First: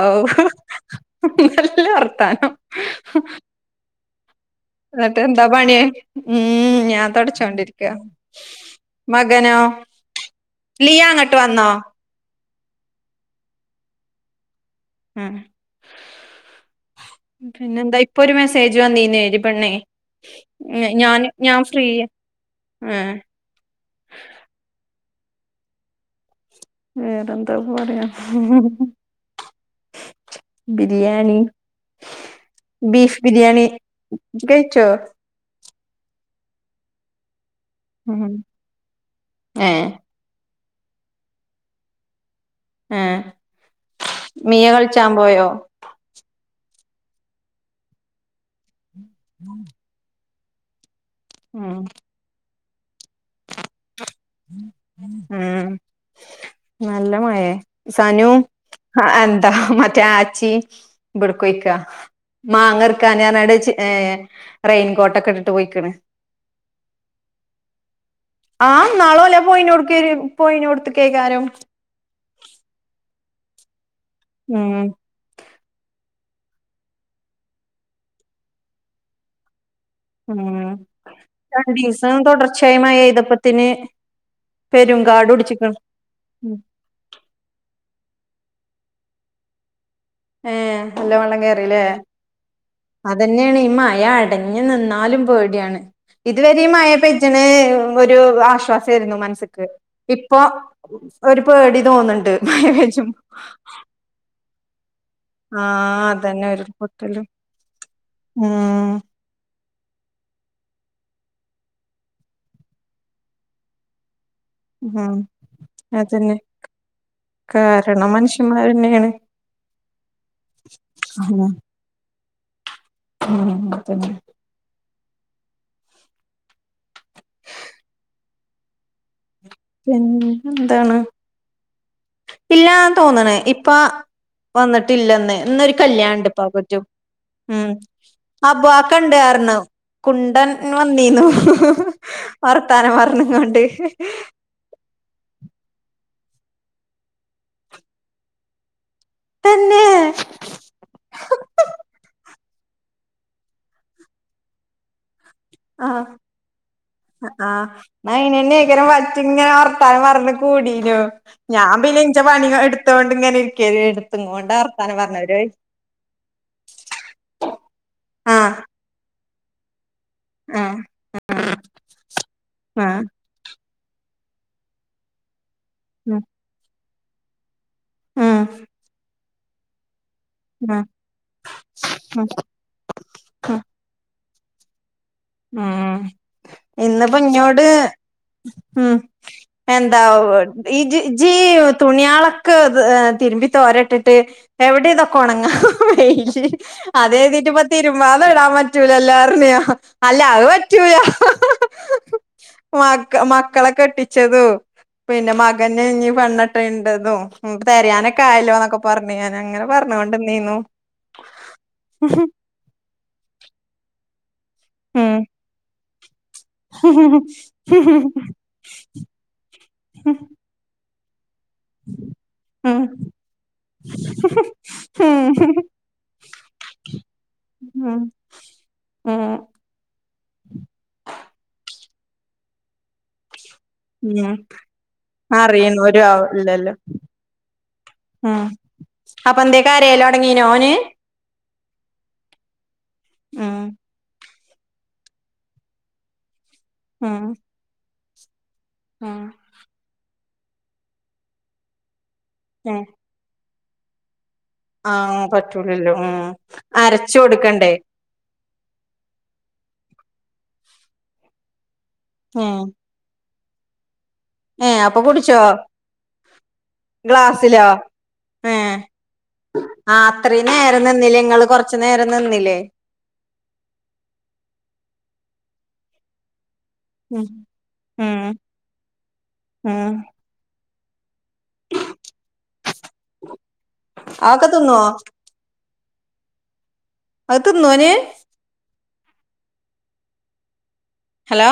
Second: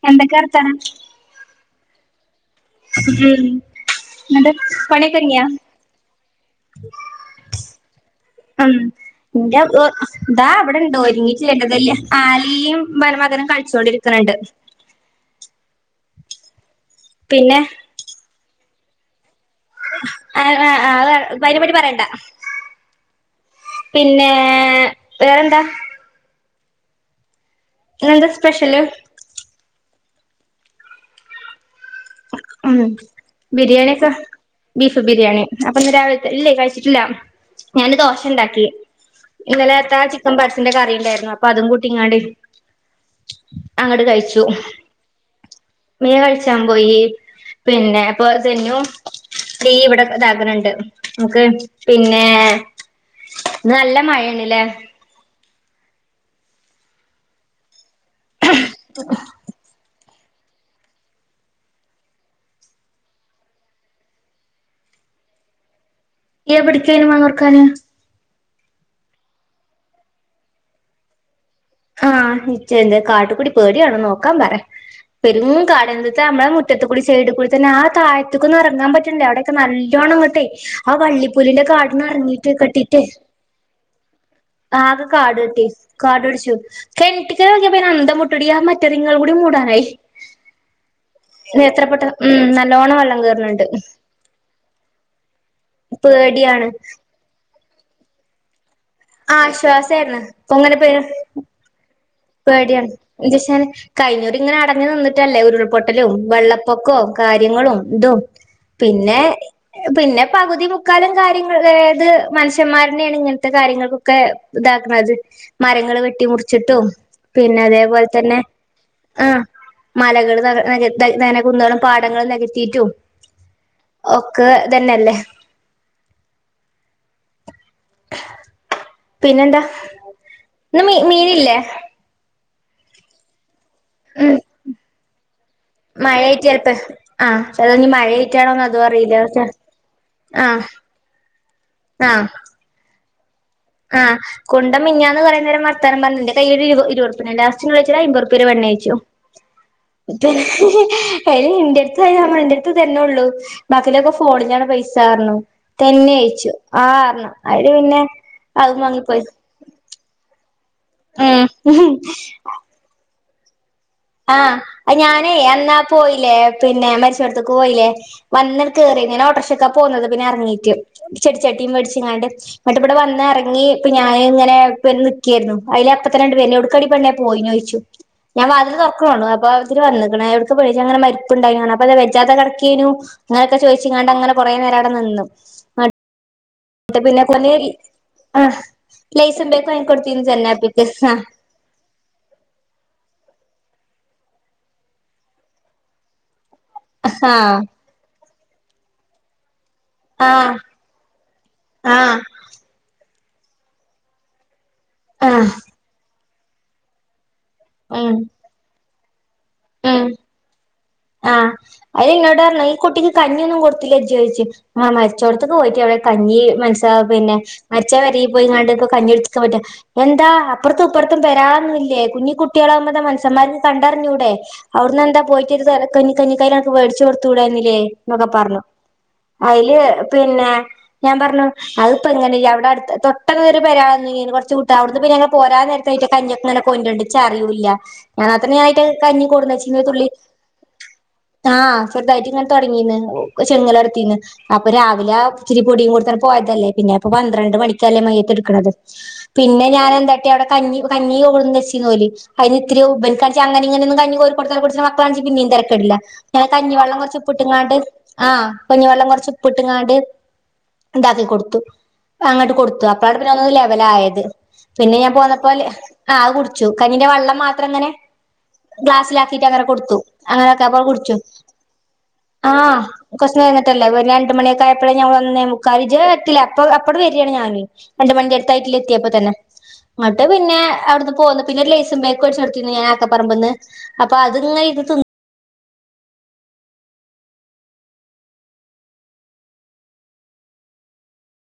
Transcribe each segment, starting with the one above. ഔ എന്തൊക്കെ വർത്തനം നല്ല വർത്താനം എന്നിട്ട് പണിയൊക്കെ എന്നിട്ട് ഒതുങ്ങിയാ, എന്താ പണി ഉം ഞാൻ തൊടച്ചോണ്ടിരിക്ക ഉം മകനോ എന്റെ ഇതാ അവിടെണ്ടോ ലിയ ഒരുങ്ങി അങ്ങട്ട് വന്നോ ചെയ്യേണ്ടതല്ലേ ലിയയും മരുമകനും കളിച്ചൊണ്ടിരിക്കുന്നുണ്ട് ആ പിന്നെ എന്താ ഇപ്പൊ ഒരു മെസേ തേജോ നീ നേരും ആ, ആ, അതിനെ ഞാൻ പറ്റി ഫ്രീയ പറയണ്ട ഏഹ് പിന്നെ വേറെന്താ ഉം [unintelligible] പറയാ ഇന്നെന്താ സ്പെഷ്യല് ബിരിയാണി ഉം, ബിരിയാണി ഒക്കെ ഇജ്ജ് കഴിച്ചോ ബീഫ് ബിരിയാണി അപ്പൊ ഇന്ന് രാവിലത്തെ ഇല്ലേ, കഴിച്ചിട്ടില്ല ഞാന് ഉം ദോശ ഉണ്ടാക്കി, ഏഹ് ഇന്നലെത്ത ചിക്കൻ പ പെരട്ടിന്റെ കറിയുണ്ടായിരുന്നു, അപ്പൊ അതും കൂട്ടി ഏഹ് അങ്ങോട്ട് കഴിച്ചു, മിയ കളിച്ചാൻ പോയോ നീ കഴിച്ചു പോയി പിന്നെ [unintelligible] നീ ഇവിടെ ഇതാകനുണ്ട് നോക്കെ ഉം പിന്നെ നല്ല മഴണല്ലേ ആ നല്ല മഴേ സനു ആ എന്ത മറ്റേ ആ ചി ഇവിടക്കൊയ്ക്കാ മാങ്ങർക്കാനയിട്ട് റെയിൻകോട്ടൊക്കെ ഇട്ടിട്ട് പോയിക്കണ് എവിടുത്തോക്ക് മാങ്ങ പറുക്കാന് ആഹ് നാളും അല്ല പോയിന് കൊടു പോയിന കൊടുത്ത് കേക്കാരും ആഹ നിചയ എന്ത കാട്കുടി പേടിയാണന്നോ നോക്കാൻ പറ ഉം പെരും കാടാത് നമ്മള മുറ്റത്തുകൂടി സൈഡിൽ കൂടി തന്നെ ആ താഴത്തെക്കു ഒന്നും ഇറങ്ങാൻ പറ്റില്ല അവിടെയൊക്കെ നല്ല ങ്ങട്ടെ ഉം ആ വള്ളിപ്പുല്ലിന്റെ കാടന്ന് രണ്ടീസം ഇറങ്ങീട്ട് തുടർച്ചയായി കെട്ടിട്ടെ മഴെയ്തപ്പത്തിന് ആകെ പെരുങ്കാട് കാട് കെട്ടി പുടിച്ച്ക്ക്ണ് കാട് പിടിച്ചു ഉം കിണറ്റ്ക്ക് നോക്കിയാപ്പ അന്ത മുട്ടടിയാ ആ മറ്റതിങ്ങൾ കൂടി മൂടാനായി ഏ ഹ് എല്ലാം വള്ളം എത്ര കേറില്ലേ പെട്ടെന്ന് ഉം നല്ലോണം വെള്ളം കേറ്ണ് അതന്നെയാണ് ഈ ണ്ട് മഴ അടഞ്ഞു നിന്നാലും പോടിയാ പേടിയാണ് ഇതുവരയും മഴ പെയ്തിന് ഒരു ആശ്വാസം ആരുന്നു മനസ്ക്ക് ആശ്വാസായിരുന്നു ഇപ്പൊ ഇങ്ങനെ പേ ഒരു പേടി തോന്നുന്നുണ്ട് മച്ചും അങ്ങനെ നിന്നട്ട് ല്ലേ ഉരുൾപൊട്ടലും വെള്ളപ്പൊക്കവും ഉരുൾപൊട്ടലും കാര്യങ്ങളും ഇതും ഉം പിന്നെ പിന്നെ പകുതി മുക്കാലും കാര്യങ്ങൾ അതായത് മനുഷ്യന്മാരുടെയാണ് ഇങ്ങനത്തെ കാര്യങ്ങൾക്ക ക്കെ ഇതാക്കണത് ഉം മരങ്ങള് വെട്ടി അതന്നെ മുറിച്ചിട്ടും പിന്നെ അതേപോലെ കാരണം തന്നെ മനുഷ്യന്മാരന്നെയാണ് ആ മലകൾ ആഹ് നികത്ത കുന്ന് പാടങ്ങൾ നി ത്തീട്ടും ഉം അതന്നെ ഓക്കെ തന്നെയല്ലേ [inaudible] പിന്നെന്താ ഇന്ന് മീൻ ഇല്ലേ ഇല്ലാന്ന തോന്ന്ണേ ഇപ്പ ഉം വന്നി ട്ടില്ലെന്ന് ഇന്നൊരു കല്യാൺണ്ട് മഴയായിട്ട് ഉപ്പാക്ക് ചെലപ്പോ മറ്റും ആഹ് ഉം ചെലപ്പോ ഇനി മഴയായിട്ടാണോന്ന് അതും അബുആക്ക ണ്ട് അറിയില്ല അർഞ്ഞു കുണ്ടൻ ആഹ് ഇന്ന് വന്നീന്നു ആഹ് വർത്താനം പറഞ്ഞു ആ് ആഹ് കുണ്ട മിൻഞ്ഞാന്ന് കൊറേ നേരം വർത്താനം പറഞ്ഞി തൈര് ഇരുവർപ്യനെ ലാസ്റ്റ് നൈറ്റിൽ അയാമ്പർപൊരു തന്നെ [unintelligible] എടി ഇൻ്റെടുത്ത് അയിന് [unintelligible] ത്ത് തന്നെള്ളു ബാക്കിലൊക്കെ ഫോണിലാണ് പൈസാർഞ്ഞു ആഹ് തെന്നെഅയിച്ചു ആർഞ്ഞു അയില് പിന്നെ അതും ഇങ്ങനെ വാങ്ങിപ്പോയി വറ്റിങ്ങനെ വർത്താനം പറഞ്ഞ് കൂടി ഞ്ഞോ ഞാൻ ഉം പിന്നെ ഇൻ്റെ പണി എടുത്തോണ്ട് ഇങ്ങനെ ഇരിക്കേനു എടുത്തുങ്ങോണ്ടാ ആഹ് വർത്താനം അയ്ഞാനേ പറഞ്ഞത് ഓര് എന്നാ പോയില്ലേ പിന്നെ മരിച്ചോട്ത്ത്ക്ക് പോയില്ലേ ആഹ് വന്ന് കേറി ഞാനോട്ടർ പോന്നത് പിന്നെ ഇറങ്ങീട്ട് ആഹ് ചെടിചട്ടീം മേടിച്ചങ്ങാണ്ട് ന്നിട്ട്വടെ ആഹ് വന്ന് എറങ്ങി ഇപ്പൊ ഞാനിങ്ങനെ ഇപ്പ നിക്കേരുന്നു അയില് ഉം അപ്പത്തെന്നെണ്ട് വര്ന് ഔട്ക്കാടിപെണ്ണേ പോയിനോയ്ച്ചു ഉം ഞാൻ വാതില് തൊറ ആണു അപ്പാതിൽ വന്ന് എവിടക്കപോയെച്ചു അങ്ങെനെ മരിപ്പുണ്ടാര് അപ്പൊത് ഉം വെജാതെ കെടക്കെയ്നു അങ്ങനൊക്കെ ഉം ചോദിച്ചിങ്ങാണ്ടങ്ങനെ കുറേനേരവടെനിന്നു ഉം ഇന്ന്പ്പോ കൊറേ ഇഞ്ഞോട് ആഹ് ഉം ലേസും ബേക്കും എന്താ വാങ്ങിക്കൊടുത്തീന്ന് ജന്നാപ്പിക്ക് ഇജി ആഹ് ഇജ് ഈഴതുണിയാളൊക്കെ തിരുമ്പി തോരട്ടിട്ട് എവിടെ ഇതൊക്കെ ഒണങ്ങാം വെയില് അത്കരുതിട്ടിപ്പ തിരുമാതെ ഇടാൻപ പറ്റൂലല്ലാർണെയാ അല്ല ആഹ് അത് ആഹ് പറ്റൂല ആഹ് മക്കളെ കെട്ടിച്ചതു പിന്നെ ആഹ് മകനെ ഇനിപെണ്ണ- [unintelligible] ണ്ടതും [unintelligible] ഉം തെരയാനൊക്കെ ആയല്ലൊന്നൊക്കെ പറഞ്ഞ്ണ്ന്ന് ഉം ആഹ് അയനെന്നോട് പറഞ്ഞ ഈ കുട്ടിക്ക് കഞ്ഞിയൊന്നും കൊടുത്തില്ല ജ്ജ് ച് [unintelligible] ആ ഉം മരിച്ചോടത്തെക്ക് പോയിട്ട് കഞ്ഞി മനസ്സ ഉം പിന്നെ മരിച്ച പെരേ പോയികാണ്ട് പ്പ കഞ്ഞികുടിച്ചാക്കാൻ പറ്റ എന്താ അപ്പ- തുപ്പർത്തും വരാന്നില്ലേ കുഞ്ഞി ഉം കുട്ടികളാവുമ്പത് മനസന്മാരി കണ്ടറിഞ്ഞൂടെ അവിടുന്ന് എന്താ പോയിട്ടൊരു ഉം തര കഞ്ഞിക്കൈൽക്ക് മേടിച്ചു കൊടുത്തൂടന്നില്ലേ എന്നൊക്കെ പറഞ്ഞു ഉം ഉം അതില് പിന്നെ ഞാൻ പറഞ്ഞു അതിപ്പോ എങ്ങനെയ അവിടെ അടുത് തൊ പ പെരാ ഉം കൊറച്ച് വിട്ട അവിടുന്ന് പിന്നെ പോരാ അറിയണ നേരത്ത് ഒരു അയിറ്റ ആ കഞ്ഞി ഒക്കെ ഇല്ലല്ലോ കൊണ്ടെയ്ണ്ട് ച്ചാറിയൂല്ല ഞാനത്ര ഞനത്രെ കഞ്ഞി കൊടുന്ന് വെച്ചിന് ഒരു എന്തേക്കരേല് തുള്ളി തൊടങ്ങീന്നോന് ആഹ് ചെറുതായിട്ടിങ്ങനെ തൊടങ്ങി ങ്ങീന്ന് ഉം ചെനങ്ങലർത്തീന്ന് അപ്പൊ രാവിലെ ഇച്ചിരി പൊടിയും കൊടുത്താണ്ട് പോയതാ തല്ലേ പിന്നെപ്പൊ ഉം പന്ത്രണ്ട് മണി സലമ എതിർു [unintelligible] [unintelligible] ഉം പിന്നെ ഞൻ എന്താ ക അവിടെ കഞ്ഞി കഞ്ഞി കൊണ്ടെന്നിച്ചീന്നോല്. അരി ത്തിരി ഇപൽക്കാച്ചാ അങ്ങെ ഇങ്ങനൊന്നും കഞ്ഞി- കൊടുത്ത കുടിച്ച്ണ മക്കളാണിച്ചാ ആഹ് പിന്നേം പറ്റൂലല്ലോ തരക്കേടില്ല ഉം കഞ്ഞി വെള്ളം അരച്ചു കൊറച്ച് കൊടുക്കണ്ടേ ഉപ്പിട്ട്ങ്ങാണ്ട് ആ കഞ്ഞി വെള്ളം കുറച്ച് ഇപ്പിട്ട്ങ്ങാണ്ട് ഇതാക്കി കൊടുത്തു അങ്ങട്ട് ഉം കൊടുത്തു അപ്പാട് രന്ന് ലെവല് ആയത് ഏഹ് പിന്നെ അപ്പൊ ഞാൻ കുടിച്ചോ പോന്നപ്പോ ആ അത് കുടിച്ചു കഞ്ഞിന്റെ വെള്ളം ഗ്ലാസ്സിലോ മാത്രം ങ്ങനെ ഏഹ് ഗ്ളാസിലാക്കിറ്റങ്ങനെ കൊട്ത്തു ആഹ് അത്രയും നേരം ആകപ്പാടെ കുടിച്ചു നിന്നില്ലേ ഇങ്ങള് കൊറച്ചു നേരം ആ നിന്നില്ലേ കൊറച്ച് നേരം കഴിഞ്ഞിട്ടല്ലേ പിന്നെ രണ്ടു മണി ഒകെ ആയപ്പ ഞങ്ങളൊന്നേമുക്കാല് ജേക്കിലാ അപ്പ അപ്പടെ ഉം വര്യാണ് ഞാന് രണ്ട് ഉം മണി അടുത്തായിട്ടി എത്തിയപ്പോ തന്നെ ഉം ന്ന്ട്ട് പിന്നെ അവിടുന്ന് പോന്ന് പിന്നെ ലൈസും പേക്ക് മേടിച്ച്കൊട്ത്തീനി ഞാൻ ആക്ക പറമ്പ്ന്ന് അപ്പൊ അതൊക്കെ അത്ങ്ങ് തിന്നുവോ ഇര്ന്ന് തിന്ന് അത് തിന്നോന് ഹലോ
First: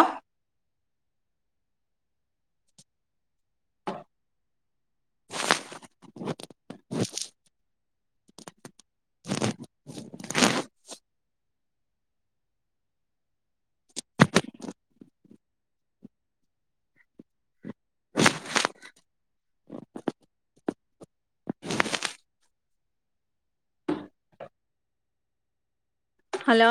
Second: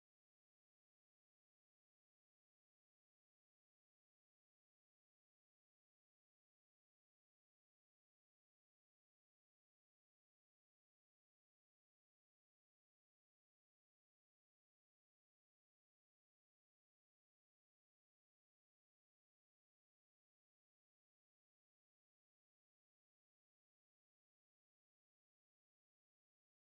ഹലോ